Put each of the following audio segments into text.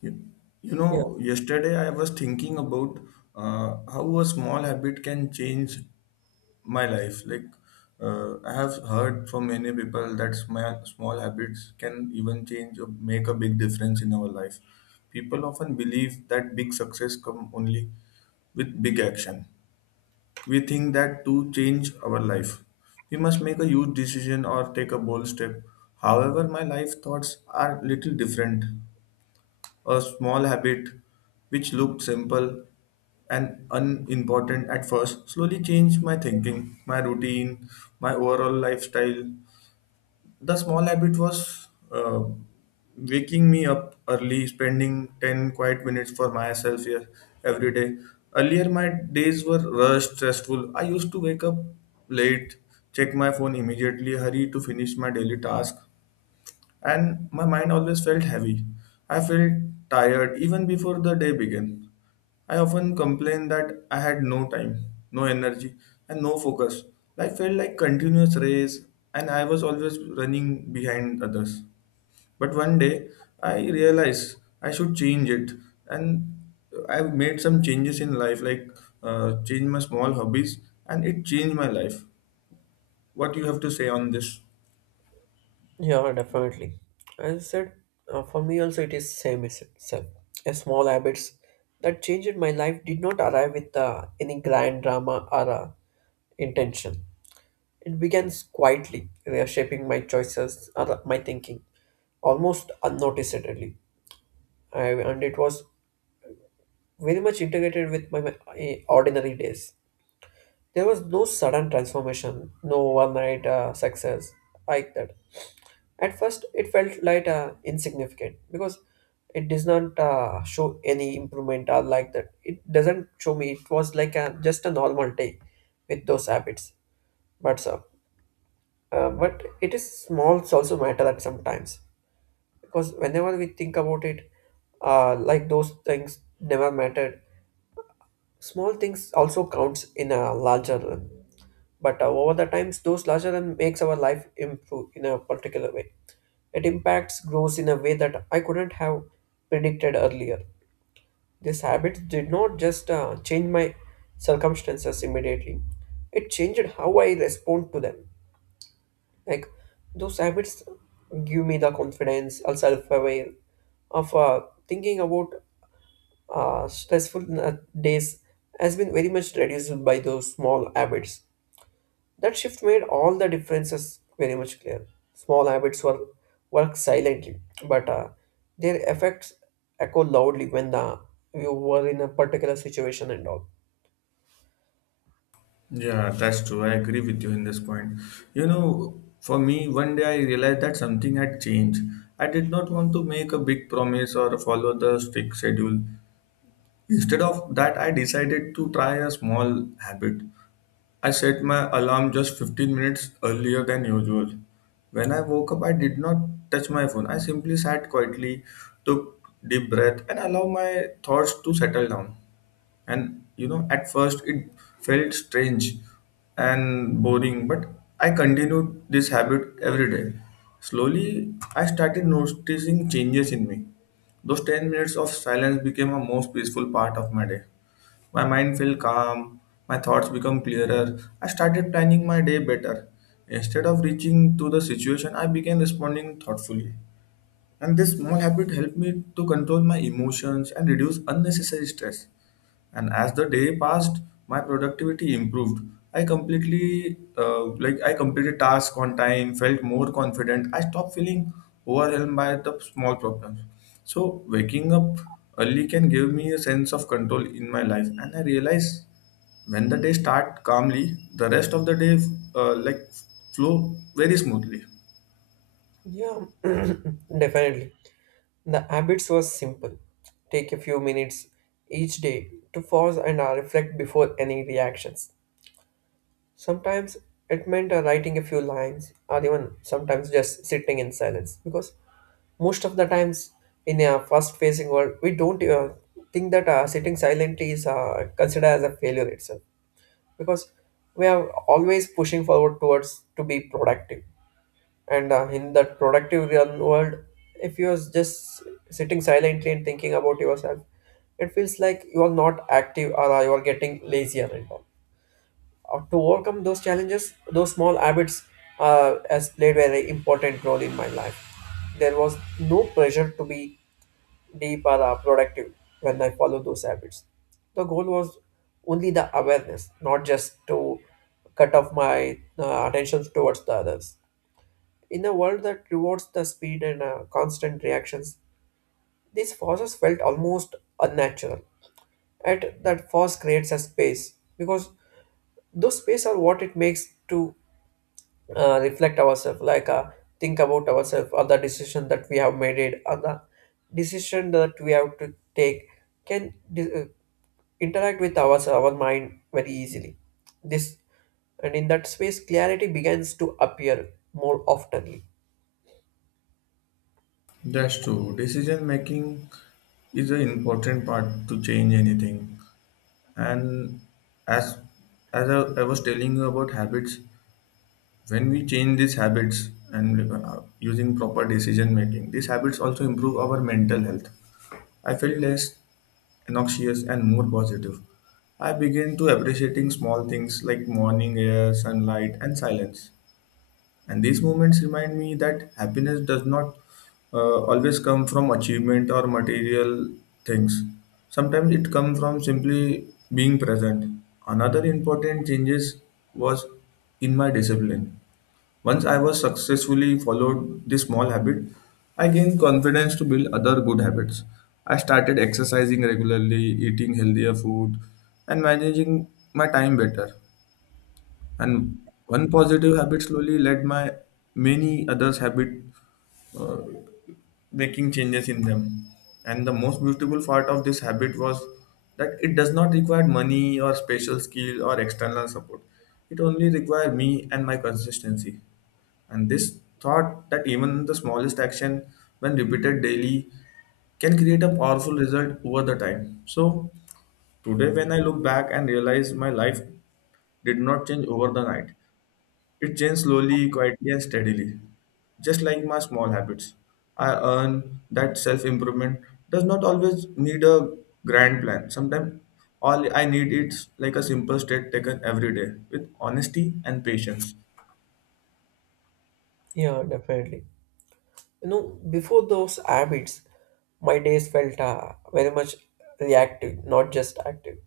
You, Yeah, Yesterday I was thinking about how a small habit can change my life. I have heard from many people that small habits can even change or make a big difference in our life. People often believe that big success come only with big action. We think that to change our life, we must make a huge decision or take a bold step. However, my life thoughts are little different a small habit which looked simple and unimportant at first slowly changed my thinking, my routine, my overall lifestyle. The small habit was waking me up early, spending 10 quiet minutes for myself here every day. Earlier, my days were rushed, stressful. I used to wake up late, check my phone immediately, hurry to finish my daily task and my mind always felt heavy. I felt tired even before the day began. I often complained that I had no time, no energy, and no focus. Life felt like continuous race, and I was always running behind others. But one day, I realized I should change it, and I made some changes in life, change my small hobbies, and it changed my life. What you have to say on this? yeah, definitely. As I said, for me also it is same as itself. A small habits that changed my life did not arrive with any grand drama or intention. It began quietly, reshaping my choices or my thinking, almost unnoticeably. And it was very much integrated with my ordinary days. There was no sudden transformation, no overnight success like that. At first, it felt like insignificant, because it does not show any improvement or like that. It doesn't show me. It was like just a normal day with those habits. But so, but it is smalls also matter at sometimes, because whenever we think about it, like those things never mattered. Small things also counts in a larger run. But over the times, those larger than makes our life improve in a particular way. It impacts growth in a way that I couldn't have predicted earlier. This habit did not just change my circumstances immediately, it changed how I respond to them. Like those habits give me the confidence, or self aware of thinking about stressful days has been very much reduced by those small habits. That shift made all the differences very much clear. Small habits work, work silently, but their effects echo loudly when you were in a particular situation and all. Yeah, that's true. I agree with you in this point. You know, for me, one day I realized that something had changed. I did not want to make a big promise or follow the strict schedule. Instead of that, I decided to try a small habit. I set my alarm just 15 minutes earlier than usual. When I woke up, I did not touch my phone. I simply sat quietly, took deep breath, and allowed my thoughts to settle down. And you know at first it felt strange and boring, but I continued this habit every day. Slowly I started noticing changes in me. Those 10 minutes of silence became a most peaceful part of my day. My mind felt calm, my thoughts become clearer. I started planning my day better. Instead of reaching to the situation, I began responding thoughtfully. And this small habit helped me to control my emotions and reduce unnecessary stress. And as the day passed, my productivity improved. I I completed tasks on time, felt more confident. I stopped feeling overwhelmed by the small problems. So, waking up early can give me a sense of control in my life. And I realize when the day start calmly, the rest of the day, uh, like, flow very smoothly. Yeah, definitely. The habits was simple. Take a few minutes each day to pause and reflect before any reactions. Sometimes it meant writing a few lines or even sometimes just sitting in silence, because most of the times in a fast-facing world, we don't think that sitting silently is considered as a failure itself, because we are always pushing forward towards to be productive. And in that productive real world, if you're just sitting silently and thinking about yourself, it feels like you are not active, or you are getting lazier and all. To overcome those challenges, those small habits has played very important role in my life. There was no pressure to be deep or productive when I follow those habits. The goal was only the awareness, not just to cut off my attention towards the others. In a world that rewards the speed and constant reactions, these forces felt almost unnatural. At that force creates a space, because those space are what it makes to reflect ourselves, like think about ourselves, or the decision that we have made it, or the decision that we have to take can interact with our mind very easily. This and in that space, clarity begins to appear more oftenly. That's true. Decision making is an important part to change anything. And as as I was telling you about habits, when we change these habits and using proper decision making, these habits also improve our mental health. I feel less noxious and more positive. I begin to appreciating small things like morning air, sunlight, and silence. And these moments remind me that happiness does not always come from achievement or material things. Sometimes it comes from simply being present. Another important changes was in my discipline. Once I was successfully followed this small habit, I gained confidence to build other good habits. I started exercising regularly, eating healthier food, and managing my time better and one positive habit slowly led my many others habit uh, making changes in them and the most beautiful part of this habit was that it does not require money or special skill or external support. It only requires me and my consistency and this thought that even the smallest action when repeated daily can create a powerful result over the time. So today when I look back and realize my life did not change over the night, it changed slowly, quietly, and steadily. Just like my small habits, I earn that self improvement does not always need a grand plan. Sometimes all I need is like a simple step taken every day with honesty and patience. Yeah, definitely. You know, before those habits, my days felt very much reactive, not just active.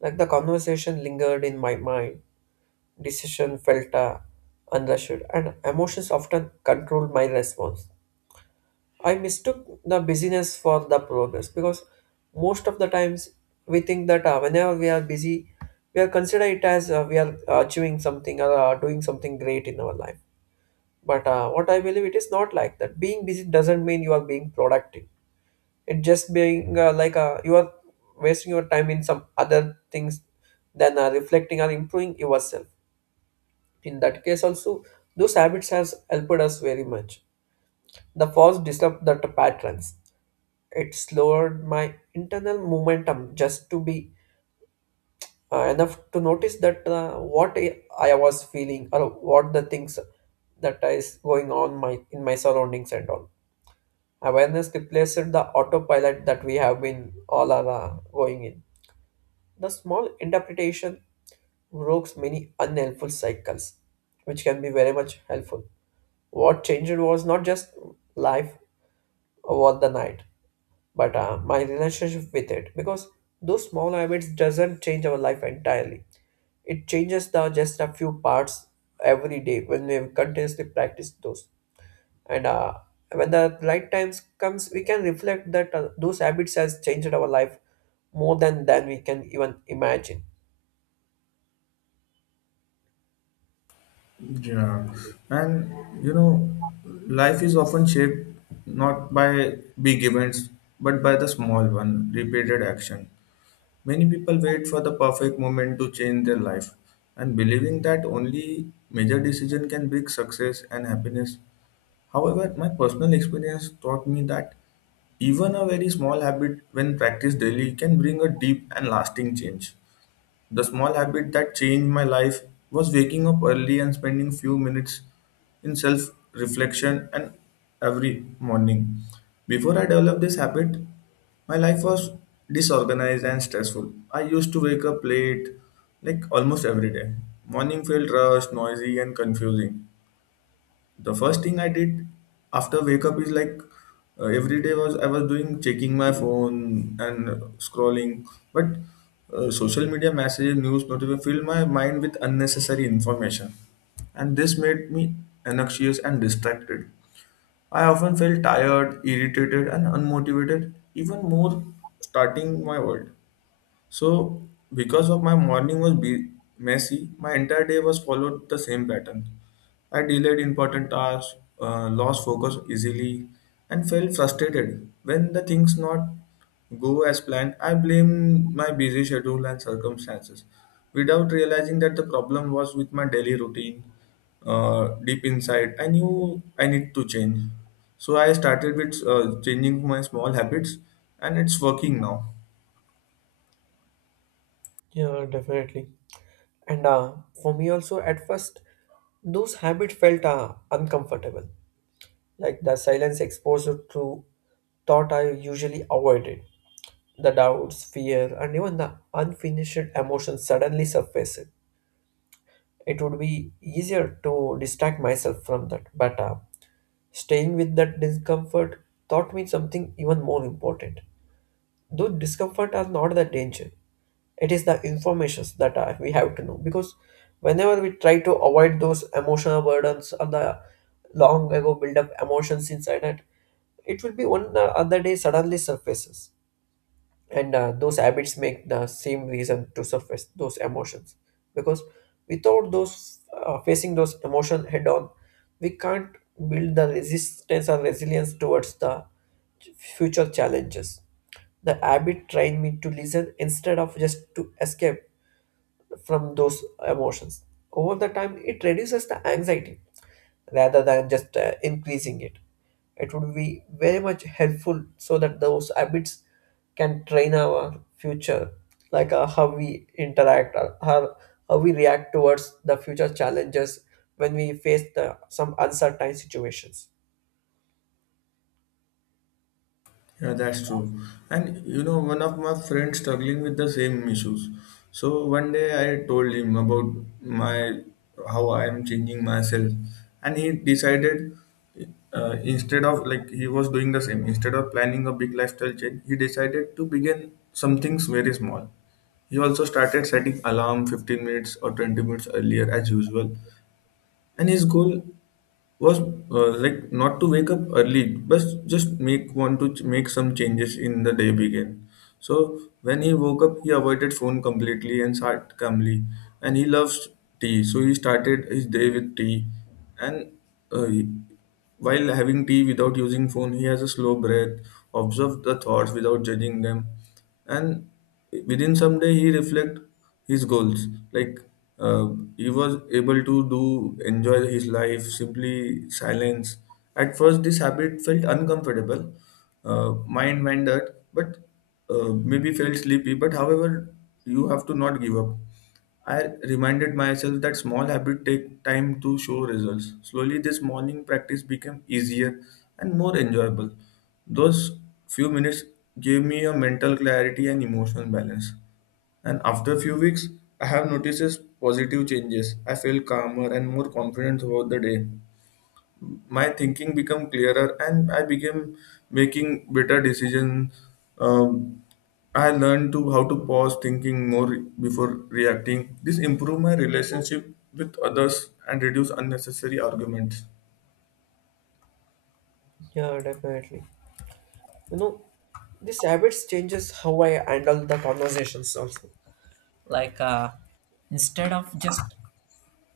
Like the conversation lingered in my mind, decision felt understood, and emotions often controlled my response. I mistook the busyness for the progress, because most of the times we think that whenever we are busy, we are consider it as we are achieving something or doing something great in our life. But what I believe it is not like that. Being busy doesn't mean you are being productive. It just being you are wasting your time in some other things than reflecting or improving yourself. In that case also, those habits has helped us very much. The first disrupt that patterns, it slowed my internal momentum just to be enough to notice that what I was feeling, or what the things that is going on my in my surroundings and all. Awareness replaced the autopilot that we have been all are going in. The small interpretation breaks many unhelpful cycles, which can be very much helpful. What changed was not just life over the night, but my relationship with it. Because those small habits doesn't change our life entirely. It changes the just a few parts every day when we continuously practice those. And when the right times comes, we can reflect that those habits has changed our life more than we can even imagine. Yeah, and you know, life is often shaped not by big events but by the small one, repeated action. Many people wait for the perfect moment to change their life, and believing that only major decision can bring success and happiness. However, my personal experience taught me that even a very small habit, when practiced daily, can bring a deep and lasting change. The small habit that changed my life was waking up early and spending few minutes in self reflection and every morning. Before I developed this habit, my life was disorganized and stressful. I used to wake up late, like almost every day. Morning felt rushed, noisy, and confusing. The first thing I did after wake up is every day was I was doing checking my phone and scrolling, but social media messages news notifications filled my mind with unnecessary information and this made me anxious and distracted. I often felt tired irritated and unmotivated even more starting my world. So, because of my morning was messy, my entire day was followed the same pattern. I delayed important tasks, lost focus easily, and felt frustrated when the things not go as planned. I blame my busy schedule and circumstances, without realizing that the problem was with my daily routine. Deep inside, I knew I need to change. So I started with changing my small habits, and it's working now. Yeah, definitely. And for me also, at first, those habits felt uncomfortable, like the silence exposed to thought I usually avoided. The doubts, fear, and even the unfinished emotions suddenly surfaced. It would be easier to distract myself from that, but staying with that discomfort taught me something even more important. Though discomfort are not the danger, it is the informations that we have to know, because whenever we try to avoid those emotional burdens or the long ago build up emotions inside it, it will be one other day suddenly surfaces. And those habits make the same reason to surface those emotions, because without those facing those emotion head on, we can't build the resistance or resilience towards the future challenges. The habit trained me to listen instead of just to escape from those emotions. Over the time, it reduces the anxiety rather than just increasing it. It would be very much helpful so that those habits can train our future, like how we interact, or how we react towards the future challenges when we face some uncertain situations. Yeah, that's true. And you know, one of my friends struggling with the same issues. So one day I told him about my how I am changing myself, and he decided instead of like he was doing the same. Instead of planning a big lifestyle change, he decided to begin something very small. He also started setting alarm 15 minutes or 20 minutes earlier as usual, and his goal was not to wake up early but just make want to make some changes in the day begin. So when he woke up he avoided phone completely and sat calmly and he loves tea, so he started his day with tea and uh, he- while having tea without using phone he has a slow breath, observe the thoughts without judging them. And within some day he reflect his goals uh, he was able to do enjoy his life simply silence. At first this habit felt uncomfortable, uh, mind wandered but maybe felt sleepy but however you have to not give up. I reminded myself that small habits take time to show results. Slowly, this morning practice became easier and more enjoyable. Those few minutes gave me a mental clarity and emotional balance. And after few weeks, I have noticed positive changes. I feel calmer and more confident throughout the day. My thinking become clearer and I became making better decisions. um, I learned to how to pause thinking more before reacting. This improve my relationship with others and reduce unnecessary arguments. Yeah, definitely. You know, this habits changes how I handle the conversations also. Like instead of just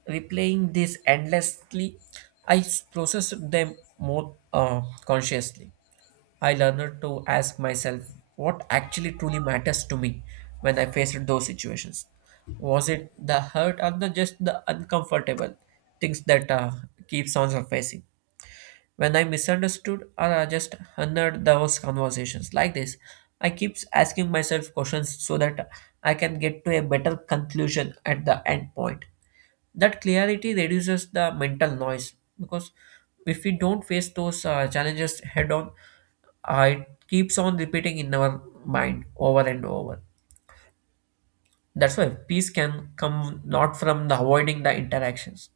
replaying this endlessly, I processed them more consciously. I learned to ask myself what actually truly matters to me when I faced those situations. Was it the hurt or the just the uncomfortable things that keeps on surfacing? When I misunderstood or I just honored those conversations like this, I keeps asking myself questions so that I can get to a better conclusion at the end point. That clarity reduces the mental noise, because if we don't face those challenges head on, it keeps on repeating in our mind over and over. That's why peace can come not from the avoiding the interactions,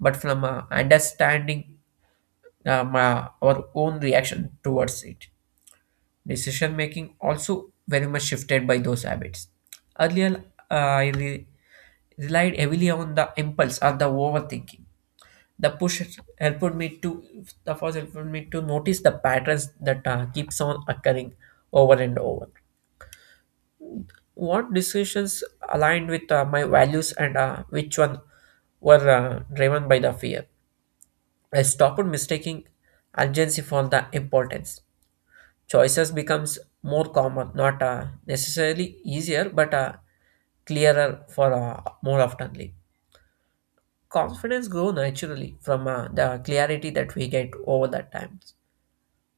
but from understanding our own reaction towards it. Decision making also very much shifted by those habits. Earlier, uh, i re- relied heavily on the impulse or the overthinking. The push helped me to, the force helped me to notice the patterns that keeps on occurring over and over. What decisions aligned with my values, and which one were driven by the fear. I stopped mistaking urgency for the importance. Choices becomes more common, not necessarily easier, but clearer for more oftenly. Confidence grow naturally from the clarity that we get over that time.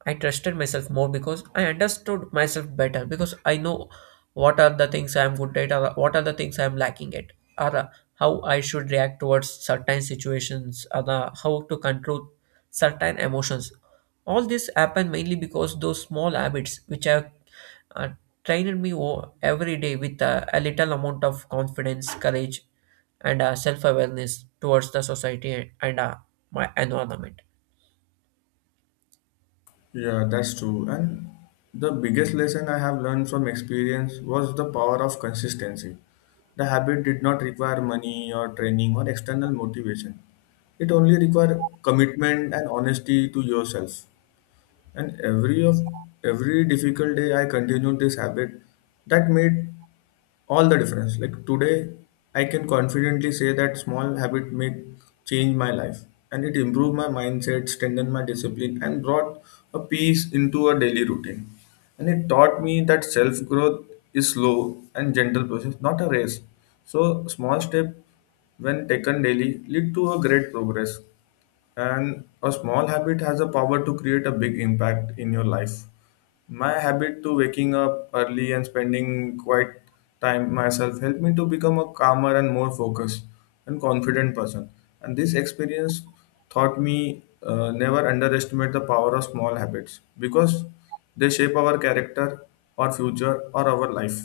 I trusted myself more because I understood myself better, because I know what are the things I'm good at, or what are the things I'm lacking at, or how I should react towards certain situations, or how to control certain emotions. All this happened mainly because those small habits which have uh, trained me every day with a little amount of confidence, courage, and self awareness towards the society and my environment. Yeah that's true and the biggest lesson I have learned from experience was the power of consistency. The habit did not require money or training or external motivation. It only requires commitment and honesty to yourself. And every difficult day I continued this habit that made all the difference. Like today I can confidently say that small habit make change my life and it improved my mindset, strengthened my discipline and brought a peace into a daily routine. And it taught me that self growth is slow and gentle process, not a race. So small step when taken daily lead to a great progress and a small habit has the power to create a big impact in your life. My habit to waking up early and spending quite time myself helped me to become a calmer and more focused and confident person. And this experience taught me never underestimate the power of small habits because they shape our character, our future, or our life.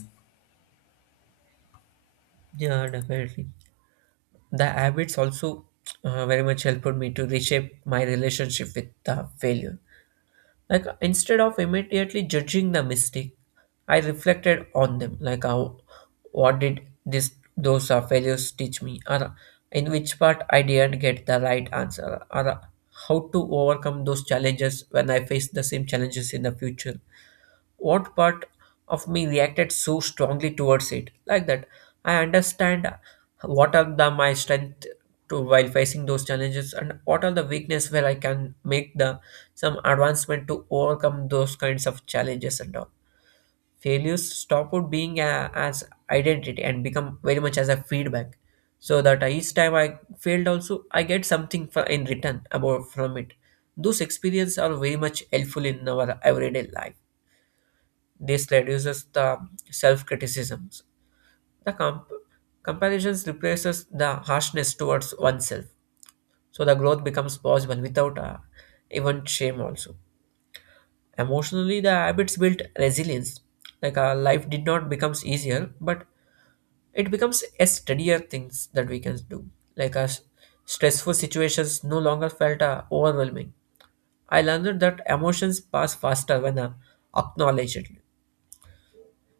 Yeah, definitely. The habits also very much helped me to reshape my relationship with the failure, like instead of immediately judging the mistake, I reflected on them, like how, what did this those failures teach me, or in which part I didn't get the right answer, or how to overcome those challenges when I face the same challenges in the future, what part of me reacted so strongly towards it like that. I understand what are the my strength to while facing those challenges, and what are the weakness where I can make the some advancement to overcome those kinds of challenges and all. Failures stop out being as identity and become very much as a feedback, so that each time I failed also I get something in return about from it. Those experiences are very much helpful in our everyday life. This reduces the self-criticisms. The comparisons replaces the harshness towards oneself. So the growth becomes possible without even shame also. Emotionally, the habits built resilience. Like life did not becomes easier, but it becomes a steadier things that we can do. Like stressful situations no longer felt overwhelming. I learned that emotions pass faster when acknowledged.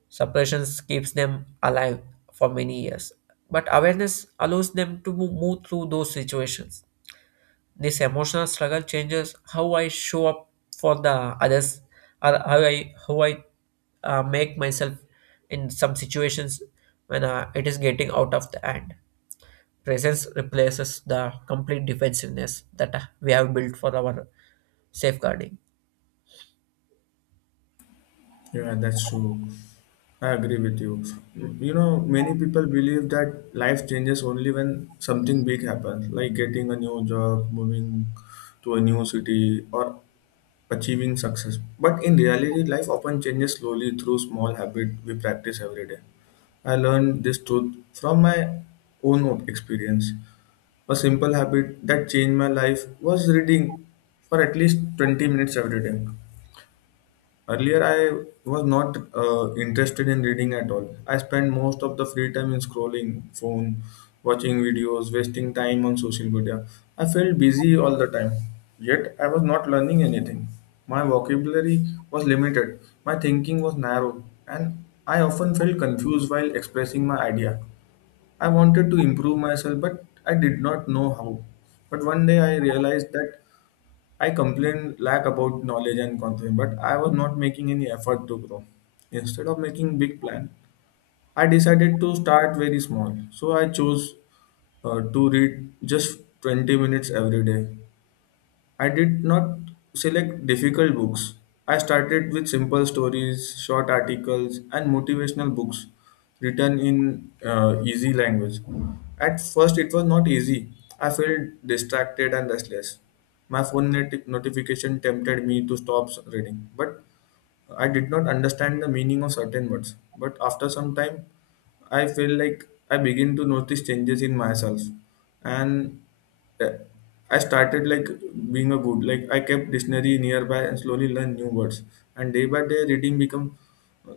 Suppressions keeps them alive for many years, but awareness allows them to move through those situations. This emotional struggle changes how I show up for the others, or how I make myself in some situations when it is getting out of the hand. Presence replaces the complete defensiveness that we have built for our safeguarding. Yeah, that's true. I agree with you. You know, many people believe that life changes only when something big happens, like getting a new job, moving to a new city, or achieving success. But in reality, life often changes slowly through small habits we practice every day. I learned this truth from my own experience. A simple habit that changed my life was reading for at least 20 minutes every day. Earlier, I was not interested in reading at all. I spent most of the free time in scrolling phone, watching videos, wasting time on social media. I felt busy all the time, yet I was not learning anything. My vocabulary was limited, my thinking was narrow, and I often felt confused while expressing my idea. I wanted to improve myself, but I did not know how. But one day I realized that I complained lack about knowledge and confidence, but I was not making any effort to grow. Instead of making big plan, I decided to start very small. So I chose to read just 20 minutes every day. I did not select difficult books. I started with simple stories, short articles, and motivational books written in easy language. At first, it was not easy. I felt distracted and restless. My phone notification tempted me to stop reading, but I did not understand the meaning of certain words. But after some time, I feel like I begin to notice changes in myself, and uh, I started being a good like I kept dictionary nearby and slowly learned new words. And day by day, reading become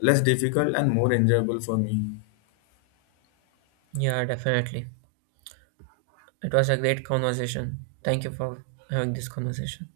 less difficult and more enjoyable for me. Yeah, definitely. It was a great conversation. Thank you for having this conversation.